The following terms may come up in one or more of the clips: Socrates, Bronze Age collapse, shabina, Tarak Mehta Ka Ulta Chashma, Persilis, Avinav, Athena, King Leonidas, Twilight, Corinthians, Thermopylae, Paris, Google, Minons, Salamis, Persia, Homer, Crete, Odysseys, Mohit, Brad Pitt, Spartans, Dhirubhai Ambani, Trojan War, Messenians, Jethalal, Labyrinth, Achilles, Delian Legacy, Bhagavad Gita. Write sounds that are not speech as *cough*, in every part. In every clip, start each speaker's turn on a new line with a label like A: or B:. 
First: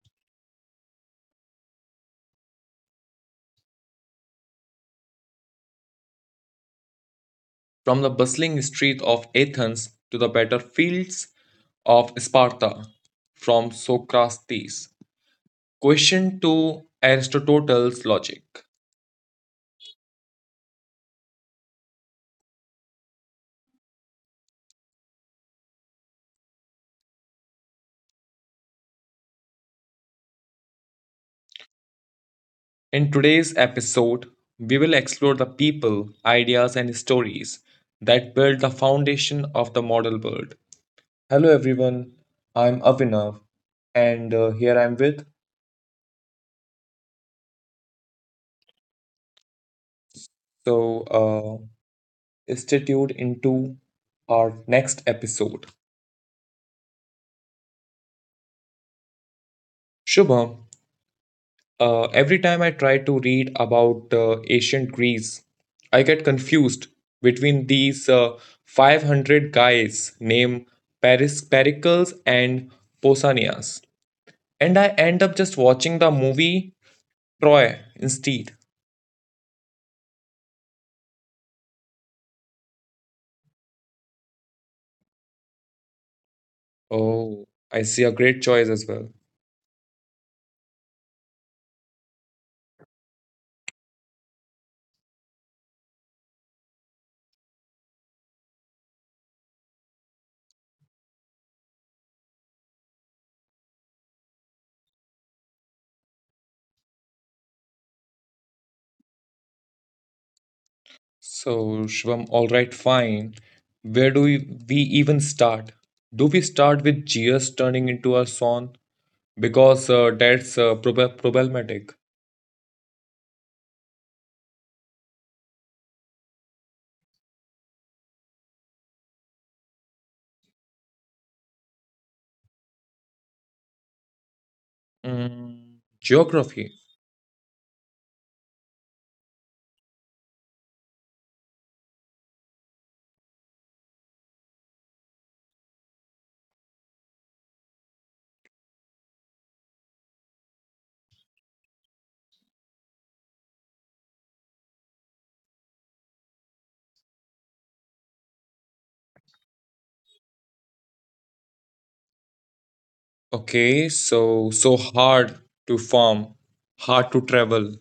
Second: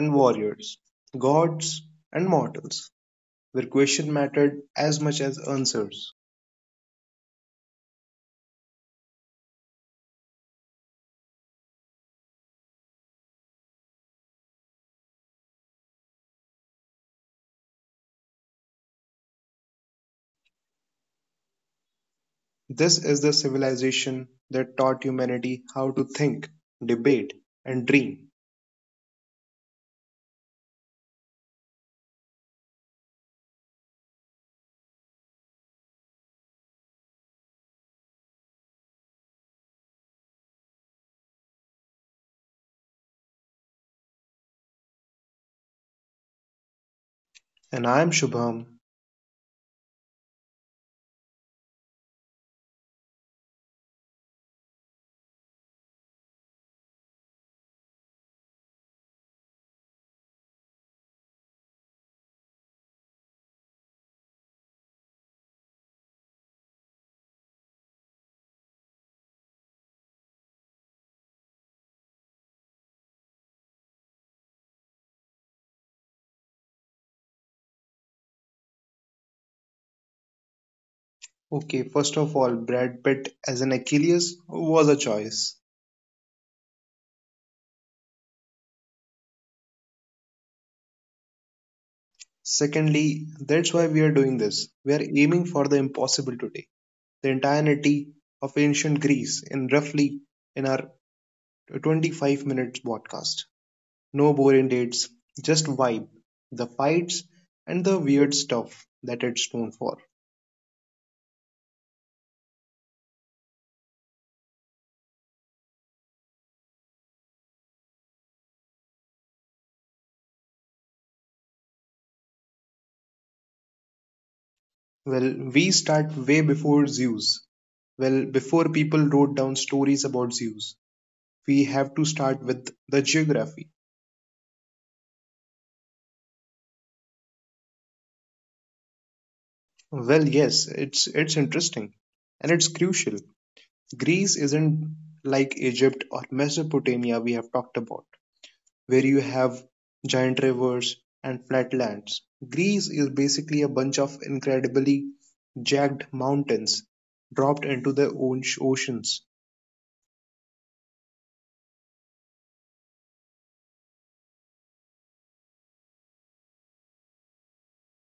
A: and warriors, gods and mortals, where questions mattered as much as answers.
B: From the bustling streets of Athens to the battlefields of Sparta, from Socrates' question to Aristotle's logic.
A: This is the civilization that taught humanity how to think, debate, and dream.
B: In today's episode, we will explore the people, ideas, and stories that build the foundation of the modern world. Hello everyone, I'm Avinav and here I'm with,
A: And I am Shubham.
B: so uh, stay tuned into our next episode. Shubham, every time I try to read about ancient Greece, I get confused between these 500 guys named Paris Pericles and Pausanias, and I end up just watching the movie Troy instead.
A: Okay, first of all, Brad Pitt as an Achilles was a choice.
B: Oh, I see, a great choice as well.
A: Secondly, that's why we are doing this. We are aiming for the impossible today. The entirety of ancient Greece in roughly in our a 25 minutes podcast. No boring dates, just vibe, the fights, and the weird stuff that it's known for.
B: So, Shvam, all right, fine. Where do we, we even start? Do we start with GS turning into a son? Because problematic.
A: Well, we start way before Zeus. Well, before people wrote down stories about Zeus, we have to start with the geography.
B: Mm, geography.
A: Well, yes, it's interesting and it's crucial. Greece isn't like Egypt or Mesopotamia we have talked about, where you have giant rivers and flatlands. Greece is basically a bunch of incredibly jagged mountains dropped into their own oceans.
B: Okay, so hard to farm, hard to travel.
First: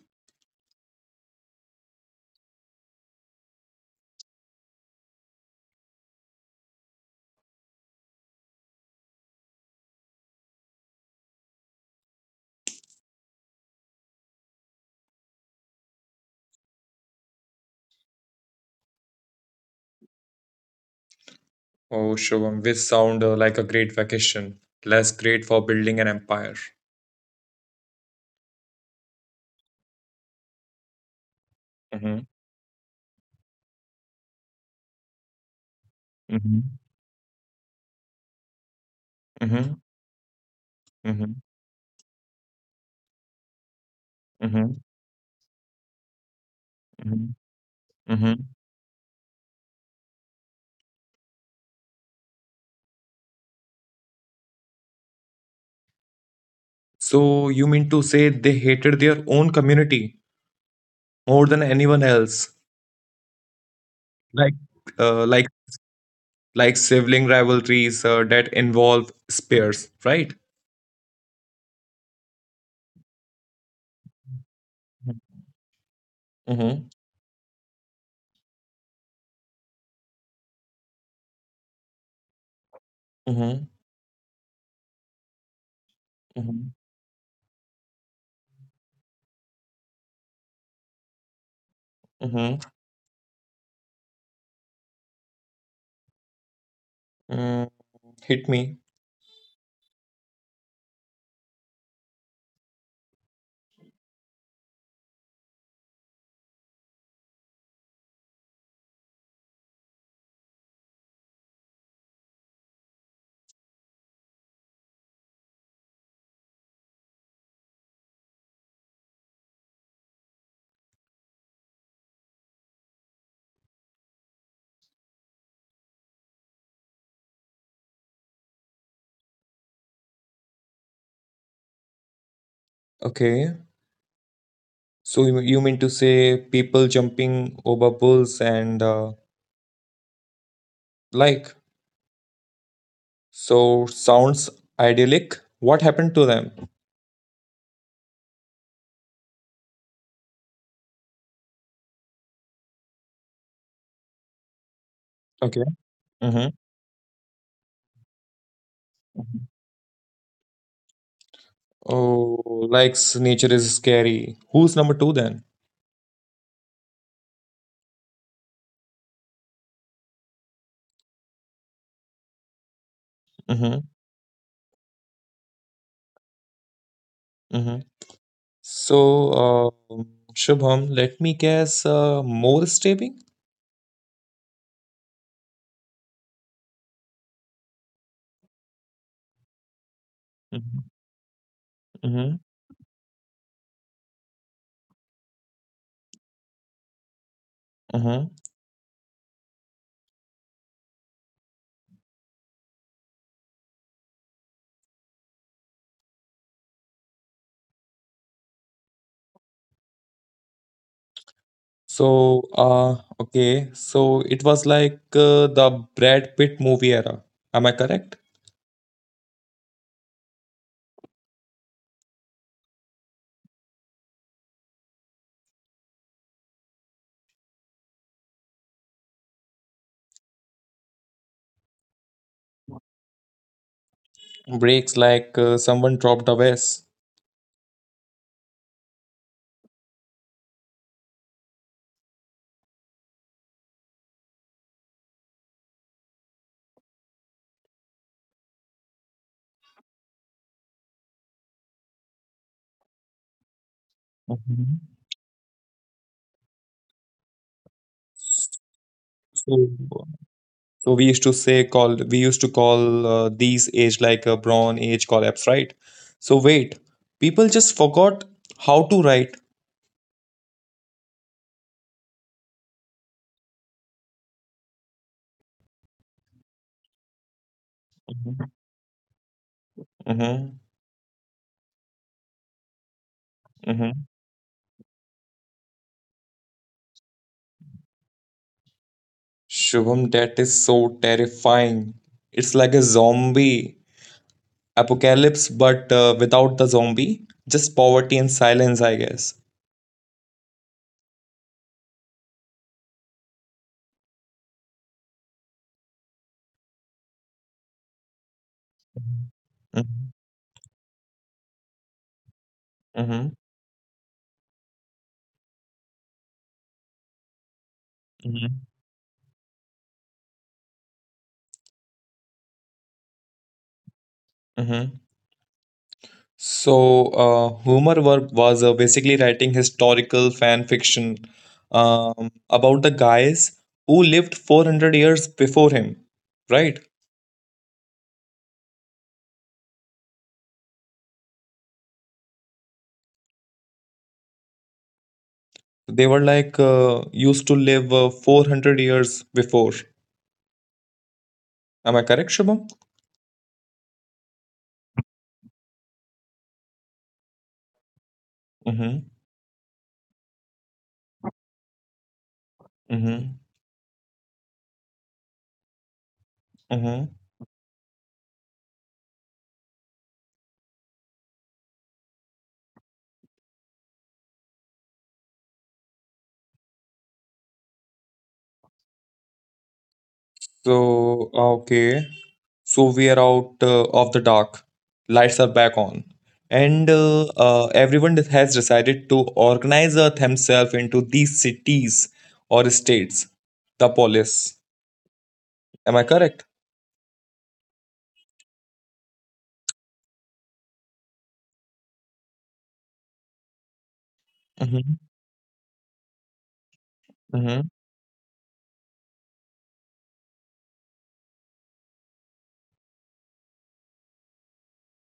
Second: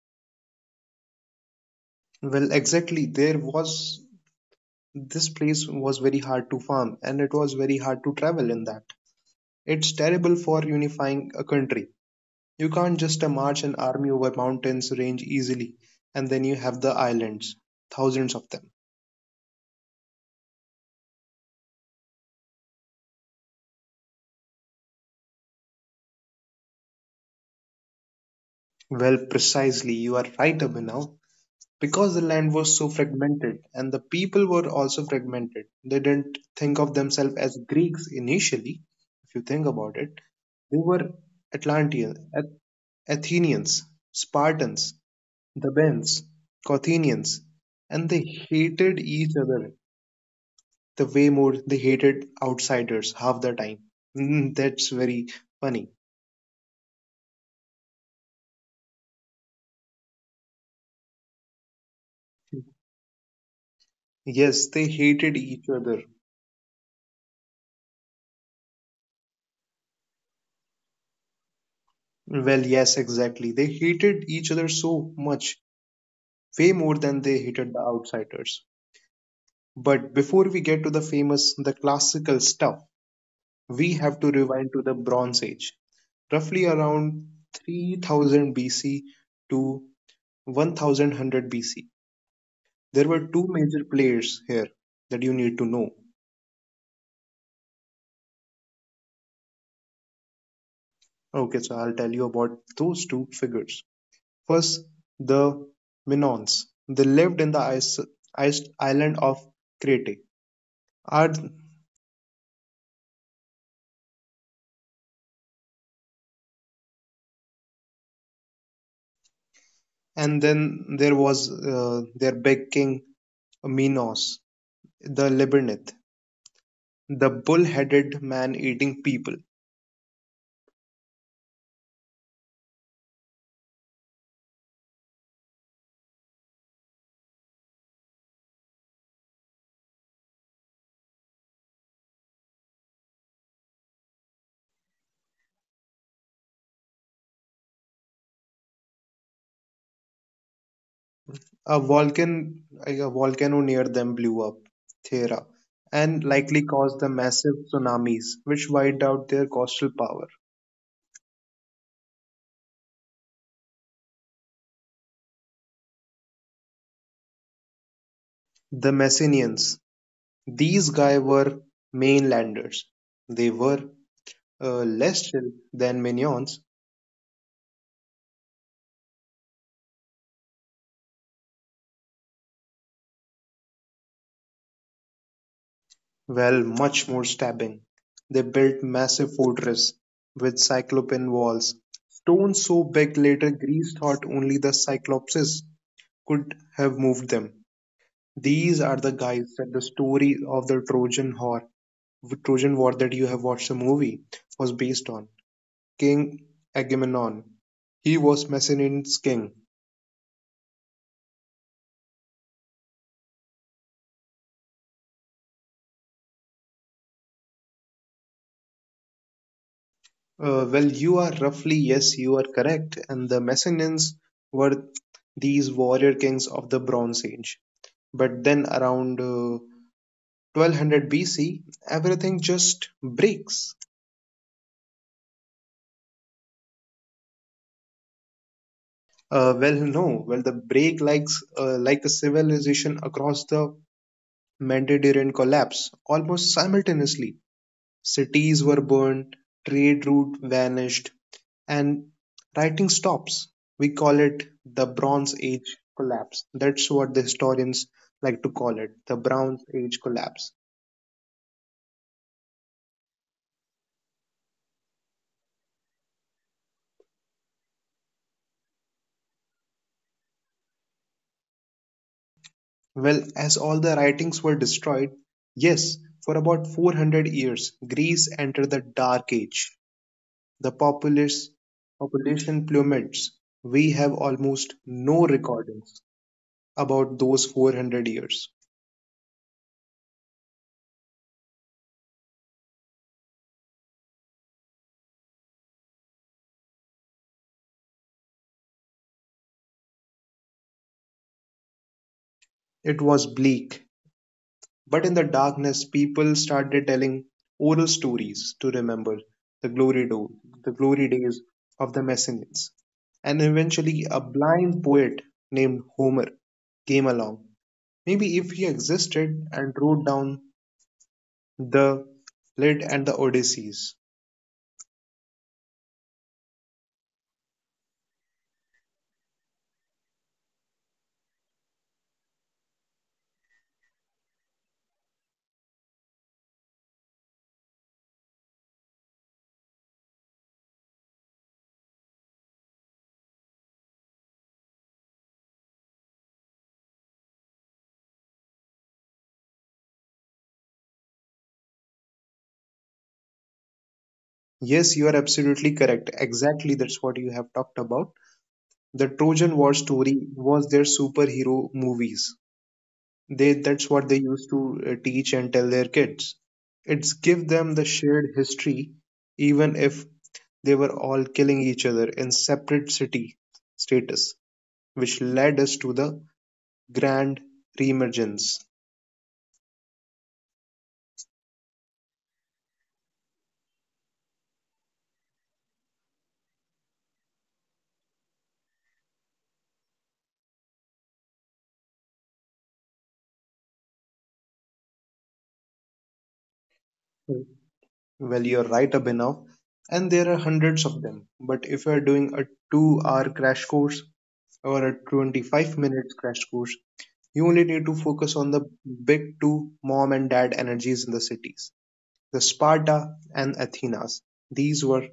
A: Well, exactly. There was This place was very hard to farm and it was very hard to travel in that. It's terrible for unifying a country. You can't just march an army over mountains range easily, and then you have the islands, thousands of them.
B: Oh, Shubham, which sound like a great vacation, less great for building an empire.
A: Well, precisely, you are right, Abhinav.
B: Mm-hmm,
A: Because the land was so fragmented and the people were also fragmented, they
B: mm-hmm,
A: didn't think of themselves as Greeks initially, if
B: mm-hmm,
A: you think about it. They
B: mm-hmm,
A: were Atlanteans, Athenians,
B: mm-hmm,
A: Spartans, Thebans,
B: mm-hmm.
A: Corinthians, and
B: Mm-hmm.
A: they hated each other the way more they hated outsiders half the time. That's very funny.
B: So you mean to say they hated their own community more than anyone else, like
A: Yes, they
B: uh,
A: hated
B: like
A: each other.
B: like sibling rivalries that involve spears, right?
A: Well, yes, exactly. They hated each other so much way
B: Mm-hmm.
A: more than they hated the outsiders. But before we get to the famous, the classical stuff,
B: Mm-hmm.
A: we have to rewind to the Bronze Age, roughly
B: Mm-hmm.
A: around 3000 BC to 1100 BC.
B: Mm-hmm.
A: There were two major players here that you need to know.
B: Mm-hmm. Mm, hit me.
A: Okay, so I'll tell you about those two figures. First, the Minons. They lived in the ice island of Crete. Ard- and then there was their big king Minos, the Labyrinth, the bull-headed man-eating people.
B: Okay. So you mean to say people jumping over bulls and like? So sounds idyllic. What happened to them?
A: A volcan Like a volcano near them blew up,
B: Okay.
A: Thera,
B: Mm-hmm.
A: and likely caused the massive tsunamis which
B: Mm-hmm.
A: wiped out their coastal power.
B: Oh, likes nature is scary. Who's number two then?
A: The Messenians, these guys were mainlanders.
B: Mm-hmm.
A: They were less chill than minions.
B: Mm-hmm. So, Shubham, let me guess, more stabbing?
A: Well, much more stabbing. They built massive fortress
B: Mm-hmm.
A: with cyclopean
B: Mm-hmm.
A: walls, stones so big later Greece thought only the cyclopses could have moved them.
B: Mm-hmm.
A: These are the guys that the story of the Trojan War that you have watched the movie was based on. King Agamemnon. He was Macedonian's king.
B: So, okay. So it was like the Brad Pitt movie era. Am I correct?
A: Well, you are roughly, yes, you are correct. And the Messenians were these warrior kings of the Bronze Age. But then around 1200 BC, everything just breaks.
B: Breaks like someone dropped a vase.
A: Well, no, well, the break, like the civilization across the Mediterranean, collapse almost simultaneously. Cities were burned, trade route vanished, and writing stops. We call it
B: Mhm.
A: the Bronze Age collapse. That's what the historians like to call it, the
B: So,
A: Bronze Age collapse.
B: we used to call these age like a brown age collapse, right? So wait, people just forgot how to write.
A: Well, as all the writings were destroyed, yes, for about 400 years, Greece
B: Mm-hmm.
A: entered the Dark Age. The populace population plummets. We
B: Mm-hmm.
A: have almost no recordings about those 400 years.
B: Shubham, that is so terrifying. It's like a zombie apocalypse, but without the zombie, just poverty and silence, I guess.
A: It was bleak, but in the darkness, people started telling oral stories to remember the
B: Mm-hmm.
A: glory, do- the glory days of the Messenians.
B: Mm-hmm.
A: And eventually, a blind poet named Homer came along, maybe
B: Mm-hmm.
A: if he existed, and wrote down the Iliad and the Odysseys.
B: Mm-hmm. So, was basically writing historical fan fiction about the guys who lived 400 years before him, right? They were like used to live 400 years before. Am I correct, Shubham?
A: Yes, you are absolutely correct. Exactly, that's what you have talked about.
B: Mm-hmm.
A: The Trojan War story was their superhero movies.
B: Mm-hmm.
A: They That's what they used to teach and tell their kids.
B: Mm-hmm.
A: It's give them the shared history, even if they were all killing each other in separate city status, which led us to the grand reemergence.
B: So, okay. So we are out of the dark. Lights are back on. And everyone that has decided to organize themselves into these cities or states, the polis. Am I correct?
A: Well, you're right, Abhinav, and there are hundreds of them, but if you're doing a 2 hour crash course or a
B: Hmm.
A: 25-minute crash course, you only
B: Hmm.
A: need to focus on the big two mom and dad energies in the cities, the Sparta and Athenas. These were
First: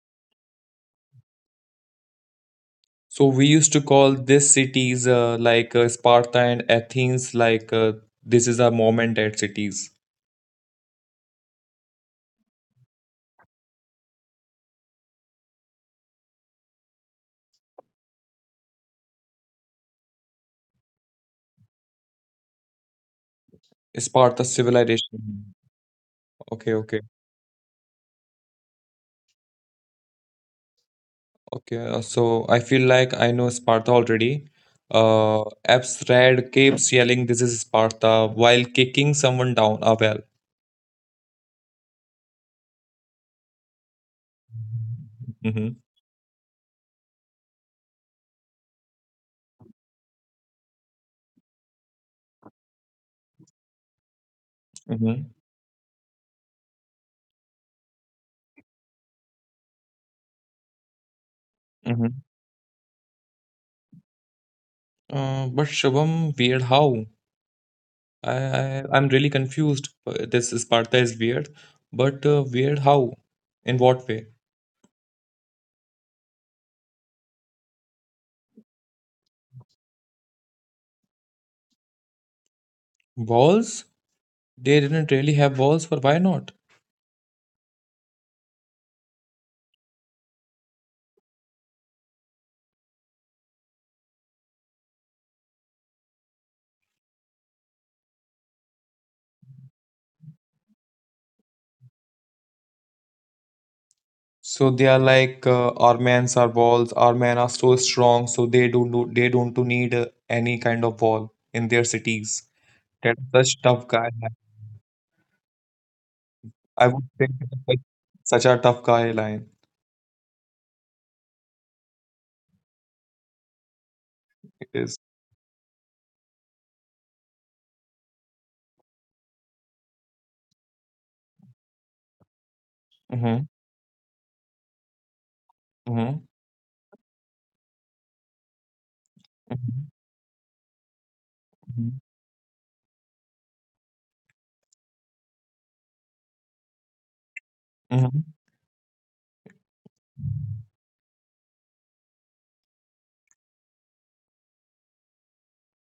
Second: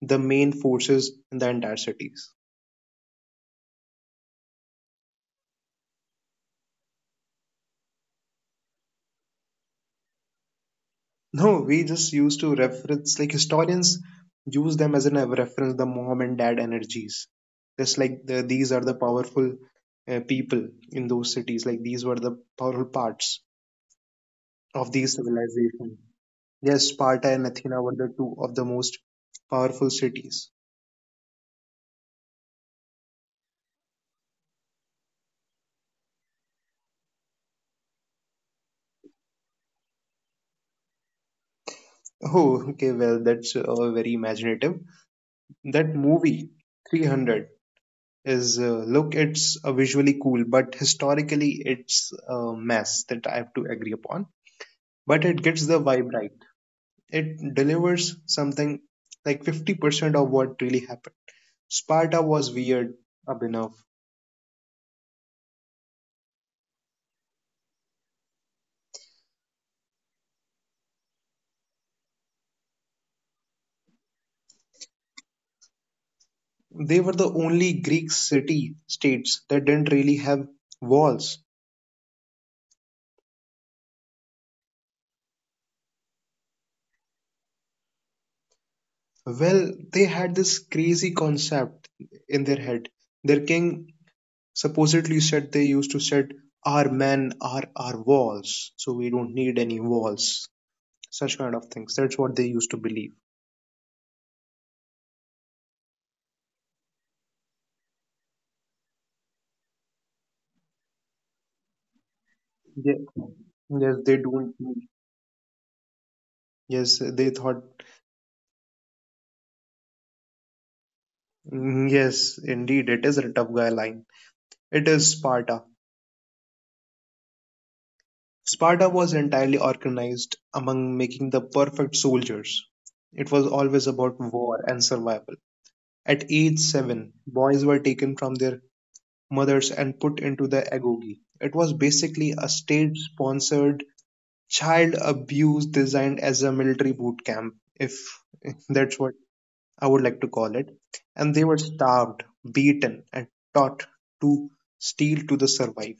A: the main forces in the entire cities.
B: So we used to call these cities Sparta and Athens, like this is a moment at cities.
A: No, we just used to reference, like historians use them as a reference, the mom and dad energies. Just like these are the powerful people in those cities, like these were the powerful parts
B: Sparta
A: of these
B: civilization.
A: civilizations.
B: Okay,
A: Yes,
B: okay.
A: Sparta and Athena were the two of the most powerful cities.
B: Okay, so I feel like I know Sparta already. Uh, Abs Red keeps yelling, "This is Sparta," while kicking someone down a well.
A: Oh, okay, well, that's very imaginative.
B: Mm-hmm,
A: That movie, 300, is look, it's visually cool, but historically it's a mess that I have to agree upon. But
B: mm-hmm,
A: it gets the vibe right. It delivers something like 50% of what really happened.
B: mm-hmm.
A: Sparta was weird enough.
B: But Shubham, weird how? I, I'm really confused. This Sparta is weird, but weird how? In what way?
A: They were the only Greek city states that didn't really have walls.
B: Walls? They didn't really have walls, but why not?
A: Well, they had this crazy concept in their head. Their king supposedly, you said they used to said, our men are our walls, so we don't need any walls, such kind of things. That's what they used to believe.
B: So they are like our men's are walls. Our men are so strong, so they don't to need any kind of wall in their cities.
A: Yes,
B: That's such
A: yes,
B: tough
A: they
B: guy
A: don't
B: line.
A: need- yes,
B: I
A: they
B: would say
A: thought.
B: that's like such a tough guy line.
A: Yes, indeed it is a tough guy line. It
B: It
A: is
B: is.
A: Sparta. Sparta was entirely organized among making the perfect soldiers. It was
B: Mm-hmm,
A: always about war and survival. At
B: mm-hmm,
A: age 7, boys were taken from their mothers and put
B: mm-hmm,
A: into the agoge. It was basically a state sponsored child abuse designed as a military boot camp, if
B: mm-hmm.
A: *laughs* that's what I would like to call it. And they were starved, beaten, and taught to steal to the survive.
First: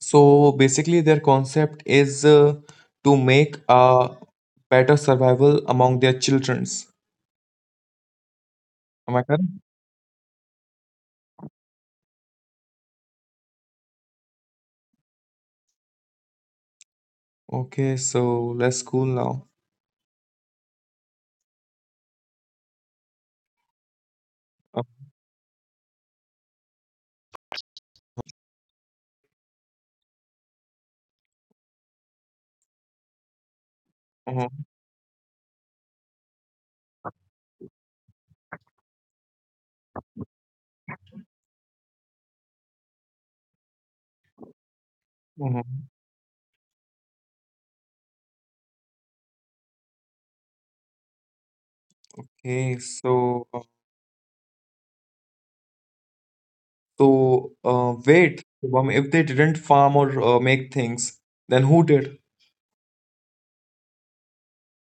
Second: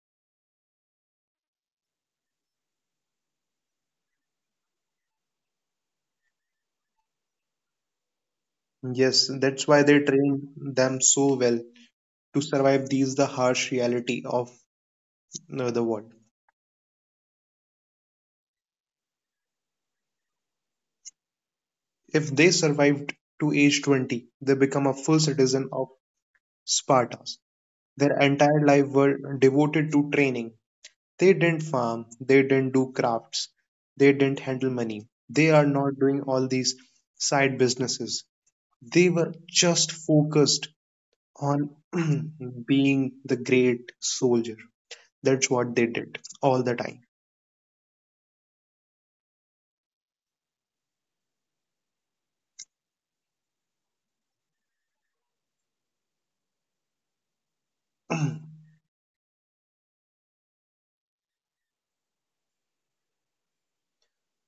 B: So basically, their concept is to make a better survival among their childrens. Am I
A: Yes,
B: correct?
A: that's why they trained them so well to survive the harsh reality of the world.
B: Okay, so let's cool now.
A: If they survived to age 20, they
B: Uh,
A: become a full citizen of Sparta. Their entire life were devoted to training. They didn't farm, they didn't do crafts, they didn't
B: mhm,
A: handle money. They are not doing all these side businesses. They were just focused on *clears throat* being the great soldier. That's what
B: mhm.
A: they did all the time.
B: Okay, so. So, wait,
A: *clears throat*
B: Shubham, if they didn't farm or make things, then who did?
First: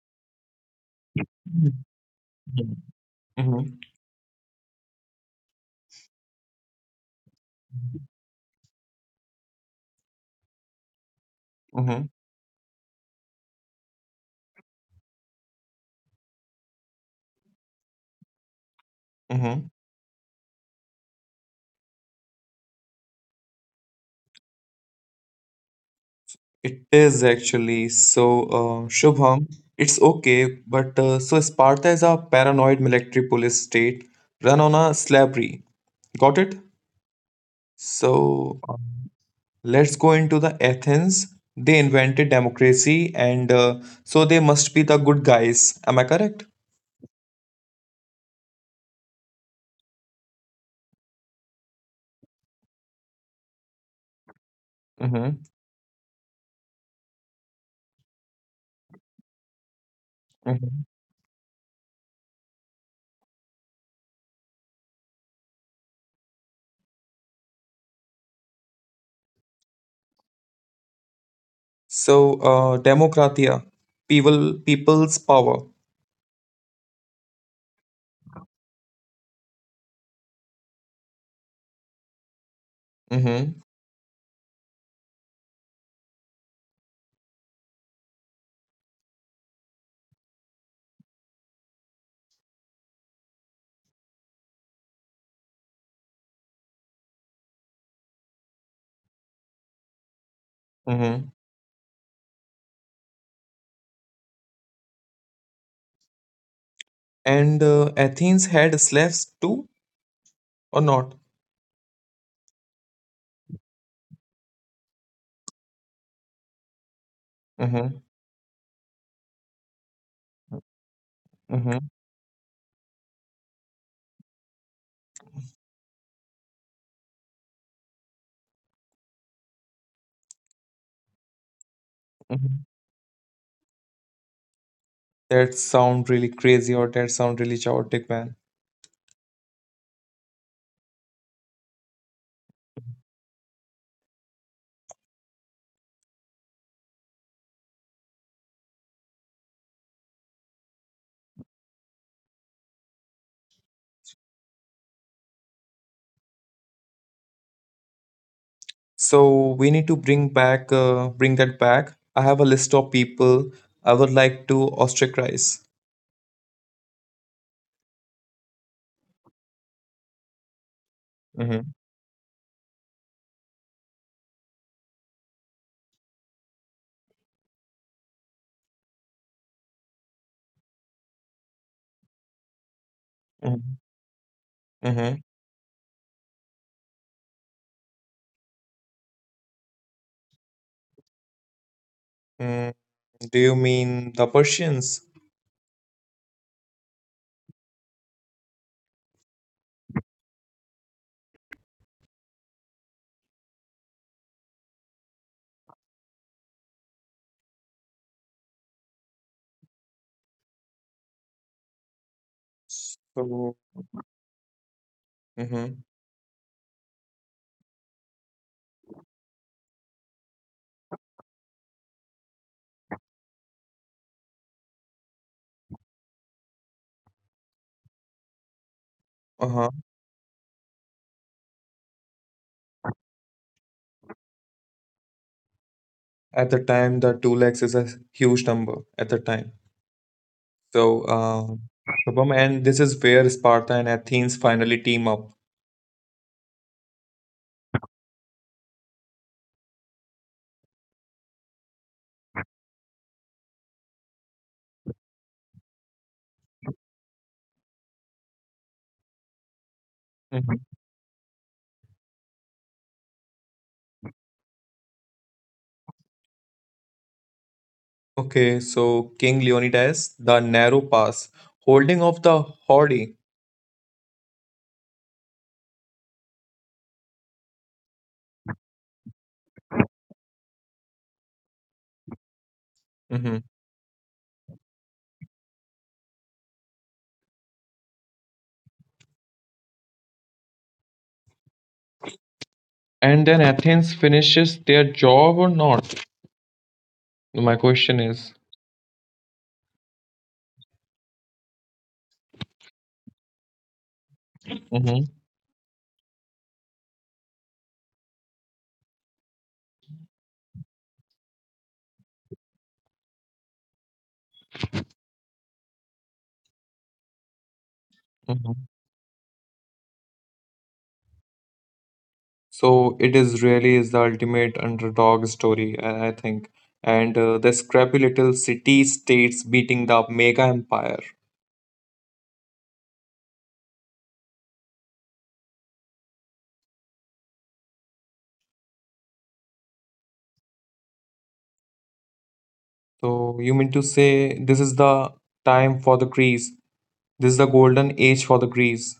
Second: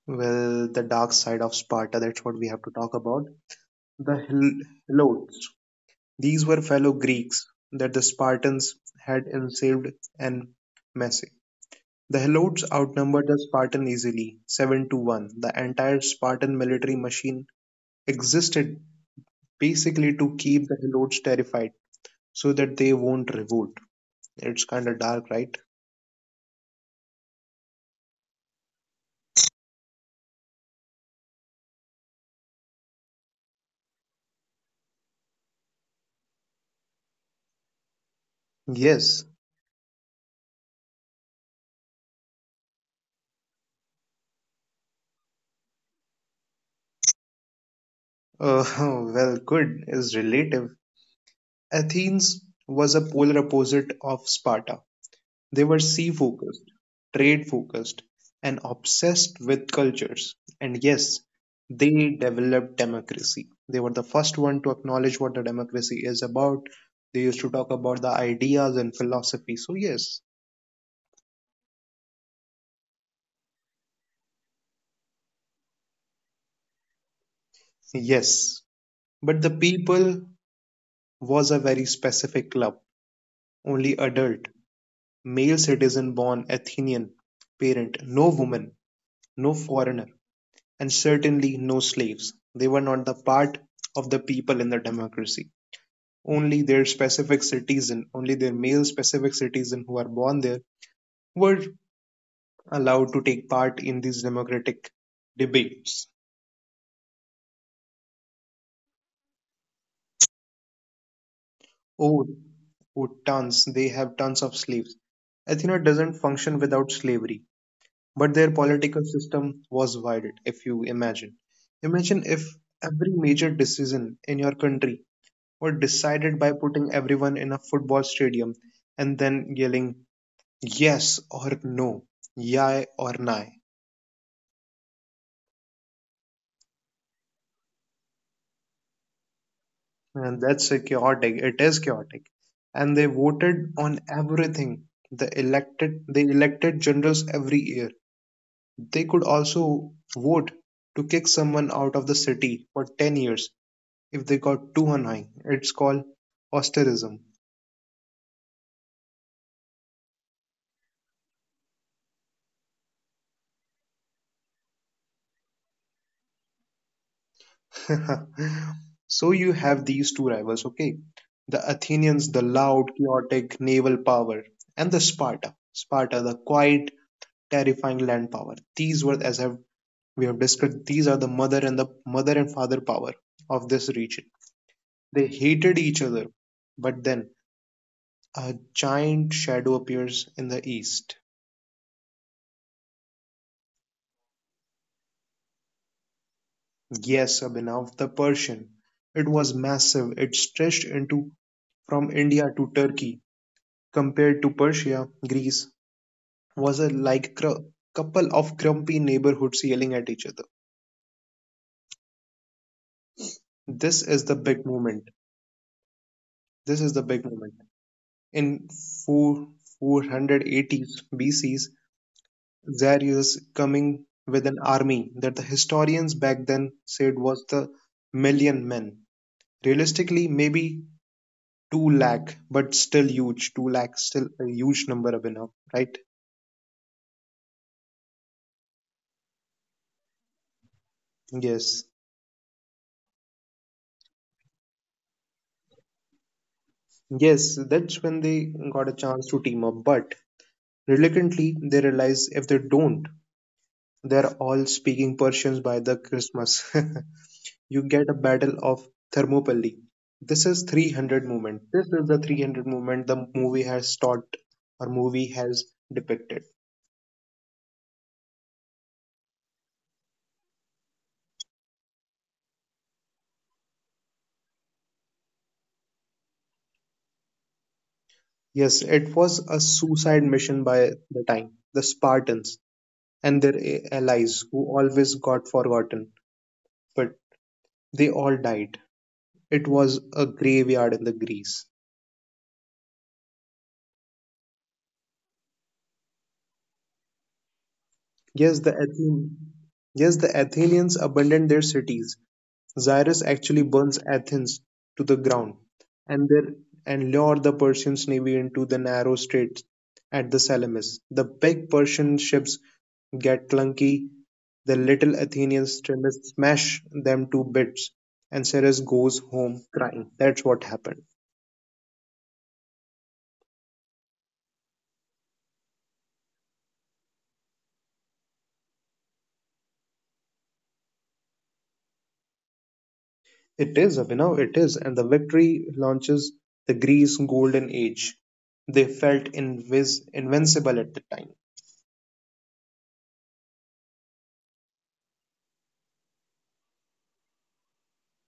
A: Well, the dark side of
B: Mm-hmm.
A: Sparta, that's what we have to talk about. The Helots. These were fellow Greeks that the Spartans had enslaved and messed.
B: Mm-hmm.
A: The Helots outnumbered the Spartan easily, 7-1. The entire Spartan military machine existed
B: Mm-hmm.
A: basically to keep the Helots terrified so that they won't revolt. It's kind of dark, right?
B: It is actually so, Shubham, it's okay, but so Sparta is a paranoid military police state run on a slavery. Got it? So,
A: Yes.
B: let's go into the Athens. They invented democracy, and so they must be the good guys. Am I correct?
A: *laughs* Well, good is relative. Athens was a polar opposite of Sparta. They were
B: Mm-hmm.
A: sea focused, trade focused, and obsessed with cultures. And yes, they developed democracy. They were the first one to acknowledge what the democracy is about. They used to talk about the ideas and philosophy. So yes,
B: So, Democratia, people's power.
A: yes. But the people was a very specific club. Only
B: Mm-hmm.
A: adult, male citizen born Athenian parent, no woman, no foreigner, and certainly no slaves. They were not the part of the people in the democracy. Only their specific citizen, only their male specific citizen who are born there were
B: Mm-hmm.
A: allowed to take part in these democratic debates.
B: And Athens had slaves too, or not?
A: Oh, oh, tons, they have tons of slaves. Athena doesn't function without slavery, but
B: Mm-hmm.
A: their political system was divided, if you imagine. Imagine
B: Mm-hmm.
A: if every major decision in your country were decided by putting everyone in a football stadium and then yelling yes or no, yay
B: Mm-hmm.
A: or nay.
B: That sound really crazy, or that sound really chaotic, man.
A: And that's a chaotic. It is chaotic. And they voted on everything. They elected generals every year. They could also vote to kick someone out of the city for 10 years if they got too annoying. It's called ostracism.
B: So we need to bring back, bring that back. I have a list of people I would like to ostracize.
A: *laughs* So you have these two rivals, okay? The
B: Mm-hmm.
A: Athenians, the loud, chaotic naval power, and the Sparta. Sparta, the quiet, terrifying land power. These were, we have discussed, these are the mother and father power of this
B: Mm-hmm.
A: region. They
B: Mm-hmm.
A: hated each other, but then a giant shadow appears in the east.
B: Mm, do you mean the Persians?
A: Yes, Abhinav, the Persian. It was massive. It stretched into from India to Turkey. Compared to Persia, Greece was a like a couple of grumpy neighborhoods yelling at each other.
B: So,
A: This is the big moment.
B: mm-hmm.
A: This is the big moment. In 4, 480s BC's, Darius coming with an army that the historians back then said was the million men.
B: Uh-huh.
A: Realistically, maybe 2 lakh, but still huge. 2 lakh, still a huge number, Abhinav, right?
B: At the time, the 2 lakhs is a huge number at the time. So,
A: Yes.
B: Shubham, and this is where Sparta and Athens finally team up.
A: Yes, that's when they got a chance to team up. But reluctantly, they realize if they don't, they're all speaking Persians by the Christmas. *laughs* You get a battle of Thermopylae. This
B: Mhm.
A: is 300 movement. This is the 300 movement the movie has taught or movie has depicted.
B: Okay, so King Leonidas, the narrow pass, holding off the Horde.
A: Yes, it was a suicide mission by the time. The Spartans
B: Mhm.
A: and their allies who always got forgotten, but they all died. It was a graveyard in the Greece.
B: And then Athens finishes their job or not? My question is.
A: Yes, the Athenians abandoned their cities. Cyrus actually burns Athens
B: Mhm,
A: to the ground, and their and lured the Persian navy into the narrow straits at the Salamis. The big Persian ships get clunky. The little Athenian steamers smash them to bits,
B: mhm.
A: and Cyrus goes home crying. That's what happened.
B: So it is really is the ultimate underdog story, I think. And the scrappy little city states beating the mega empire.
A: It is, Abhinav, it is. And the victory launches the Greece golden age. They felt invincible at the time.
B: So you mean to say this is the time for the Greece. This is the golden age for the Greece.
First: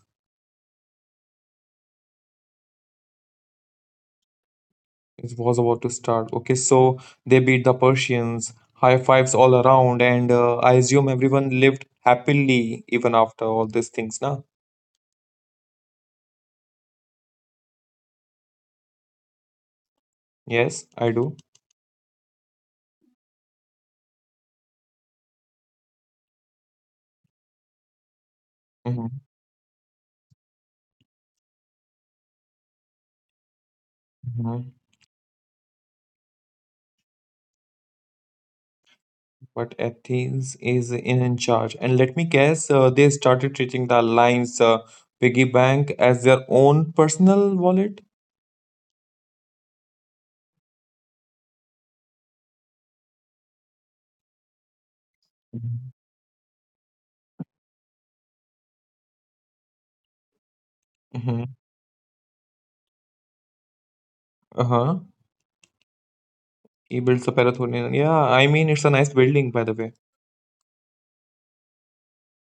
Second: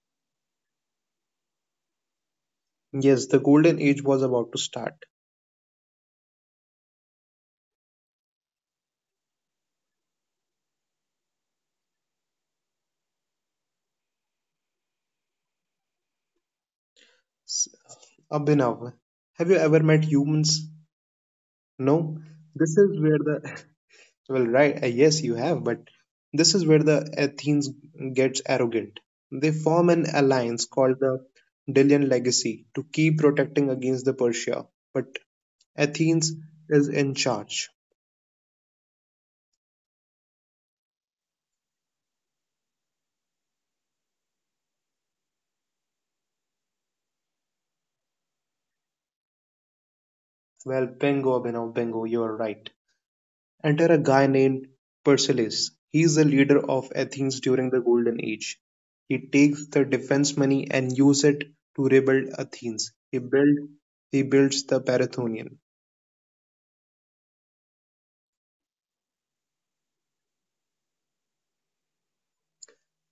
A: Yes, the golden age was about to start.
B: It was about to start. Okay, so they beat the Persians, high fives all around, and I assume everyone lived happily even after all these things, na?
A: S- Abhinav, have you ever met humans?
B: Yes, I do.
A: No. This is where the. *laughs* Well, right, yes, you have, but this is where the Athens gets
B: Hmm.
A: arrogant. They form an alliance called the Delian Legacy to keep protecting against the
B: Hmm.
A: Persia. But Athens is in charge.
B: But Athens in charge, and let me guess, they started treating the alliance piggy bank as their own personal wallet.
A: Well, bingo, Abhinav, bingo, you're right. Enter a guy named Persilis. He's the leader of Athens during the Golden Age. He takes the defense money and uses it to
B: Mm-hmm.
A: rebuild Athens. He builds the Parathonian.
B: Uh-huh. He builds a Parathonian. Yeah, I mean, it's a nice building, by the way.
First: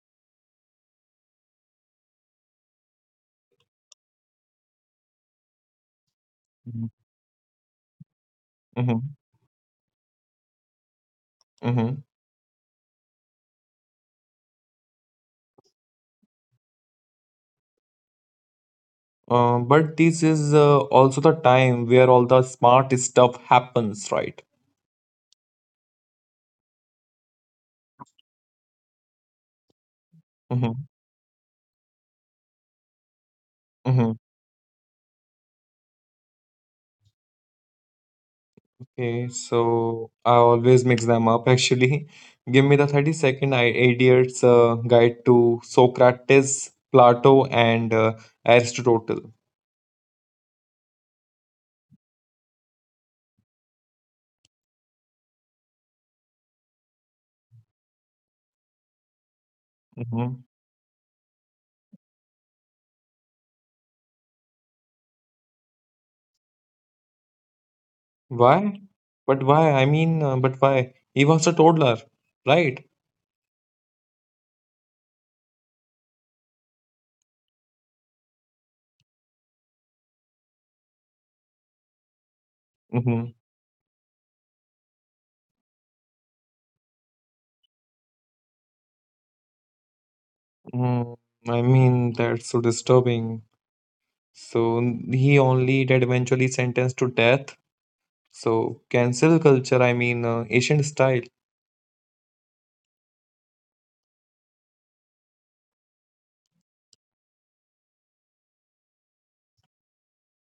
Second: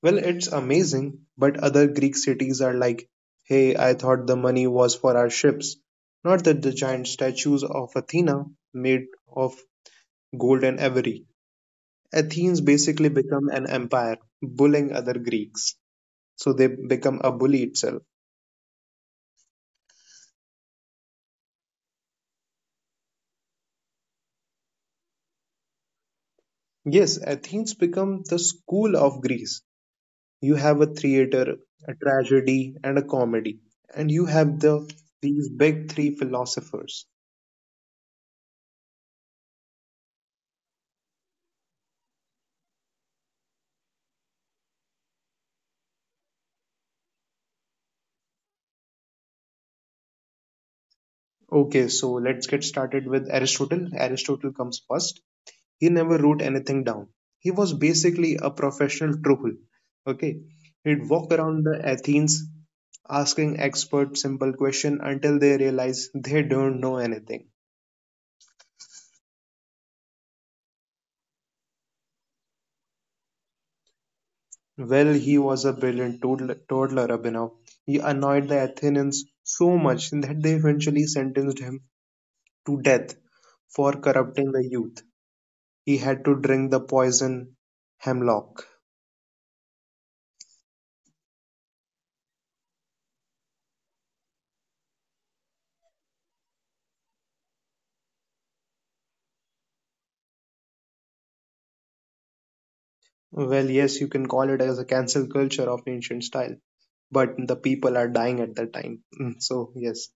A: Well, it's amazing, but other Greek cities are like, hey, I thought the money was for our ships, not that the
B: Mhm.
A: giant statues of Athena made
B: Mhm.
A: of gold and ivory.
B: Mhm.
A: Athens basically become an empire, bullying other Greeks, so they become a bully itself.
B: But this is also the time where all the smart stuff happens, right?
A: Yes, Athens become the school of Greece.
B: Mhm.
A: You have a theater, a tragedy, and a
B: Mhm.
A: comedy, and you have these big three philosophers.
B: Okay, so I always mix them up actually. *laughs* Give me the 30 second I Idiot's Guide to Socrates, Plato, and Aristotle.
A: Okay, so let's get started with Aristotle. Aristotle comes first. He never wrote anything down. He was basically a professional troll.
B: Hmm.
A: Okay, he'd walk around the Athens asking expert simple question until they realize they don't know anything.
B: Why? But why? I mean, but why? He was a toddler, right?
A: Well, he was a brilliant toddler, Abhinav. He annoyed the Athenians so much that they eventually sentenced him to death
B: Mm-hmm.
A: for corrupting the youth. He had to drink the poison hemlock.
B: Mm, I mean, that's so disturbing. So he only did eventually sentenced to death. So cancel culture, I mean, Asian style.
A: Well, yes, you can call it as a cancel culture of ancient style, but the people are dying at that time. So, yes.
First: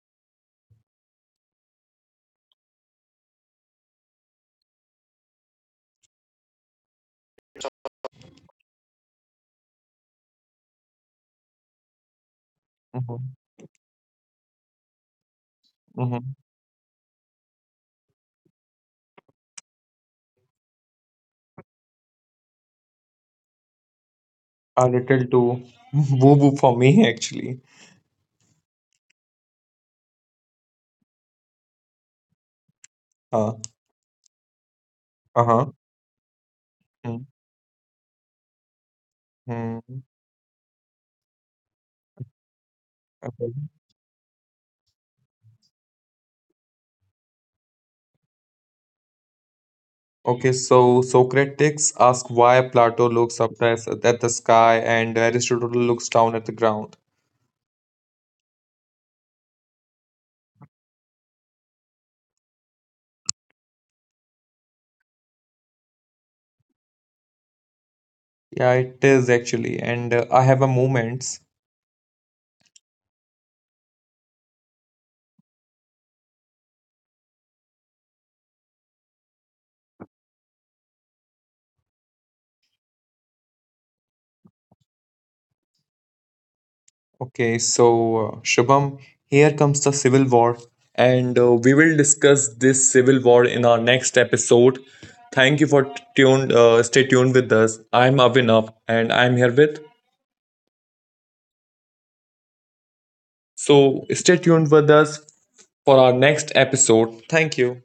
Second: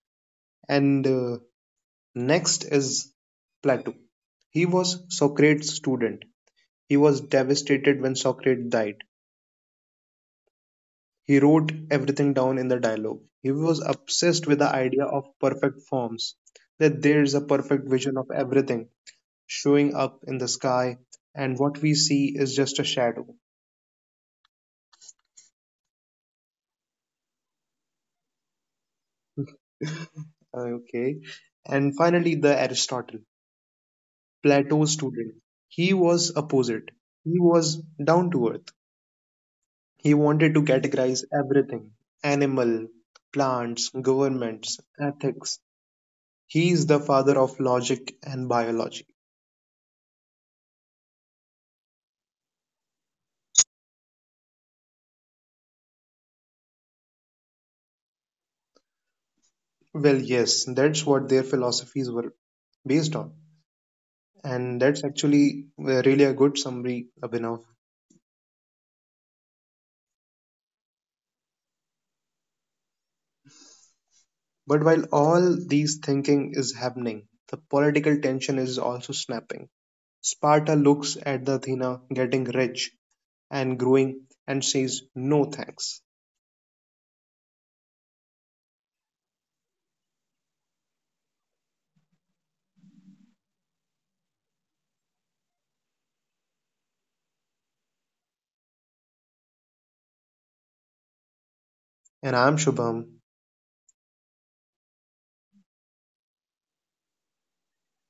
A: And Next is Plato. He was Socrates' student. He was devastated when Socrates died. He wrote everything down in the dialogue.
B: Hmm.
A: He was obsessed with the idea of perfect forms,
B: Hmm.
A: that there is a perfect vision of everything showing up in the sky, and what we see is just a shadow.
B: A little too *laughs* woo woo for me, actually.
A: Okay. And finally, the Aristotle,
B: Uh,
A: Plato's student.
B: uh-huh.
A: He was opposite. He was down to earth. He
B: Mm-hmm.
A: wanted to categorize everything, animal,
B: Okay.
A: plants, governments, ethics. He is the father of logic and biology.
B: Okay, so Socrates asks why Plato looks up at the sky and Aristotle looks down at the ground.
A: Well, yes, that's what their philosophies were based on. And that's actually really a good summary, Abhinav.
B: Yeah, it is actually. And I have a moment.
A: But while all these thinking is happening, the political tension is also snapping. Sparta looks at the Athena getting rich and growing and says, no thanks.
B: Okay, so Shubham, here comes the civil war, and we will discuss this civil war in our next episode. Thank you for tuned. Stay tuned with us. I'm Avinav, and I'm here with.
A: And I'm Shubham.
B: So stay tuned with us for our next episode. Thank you.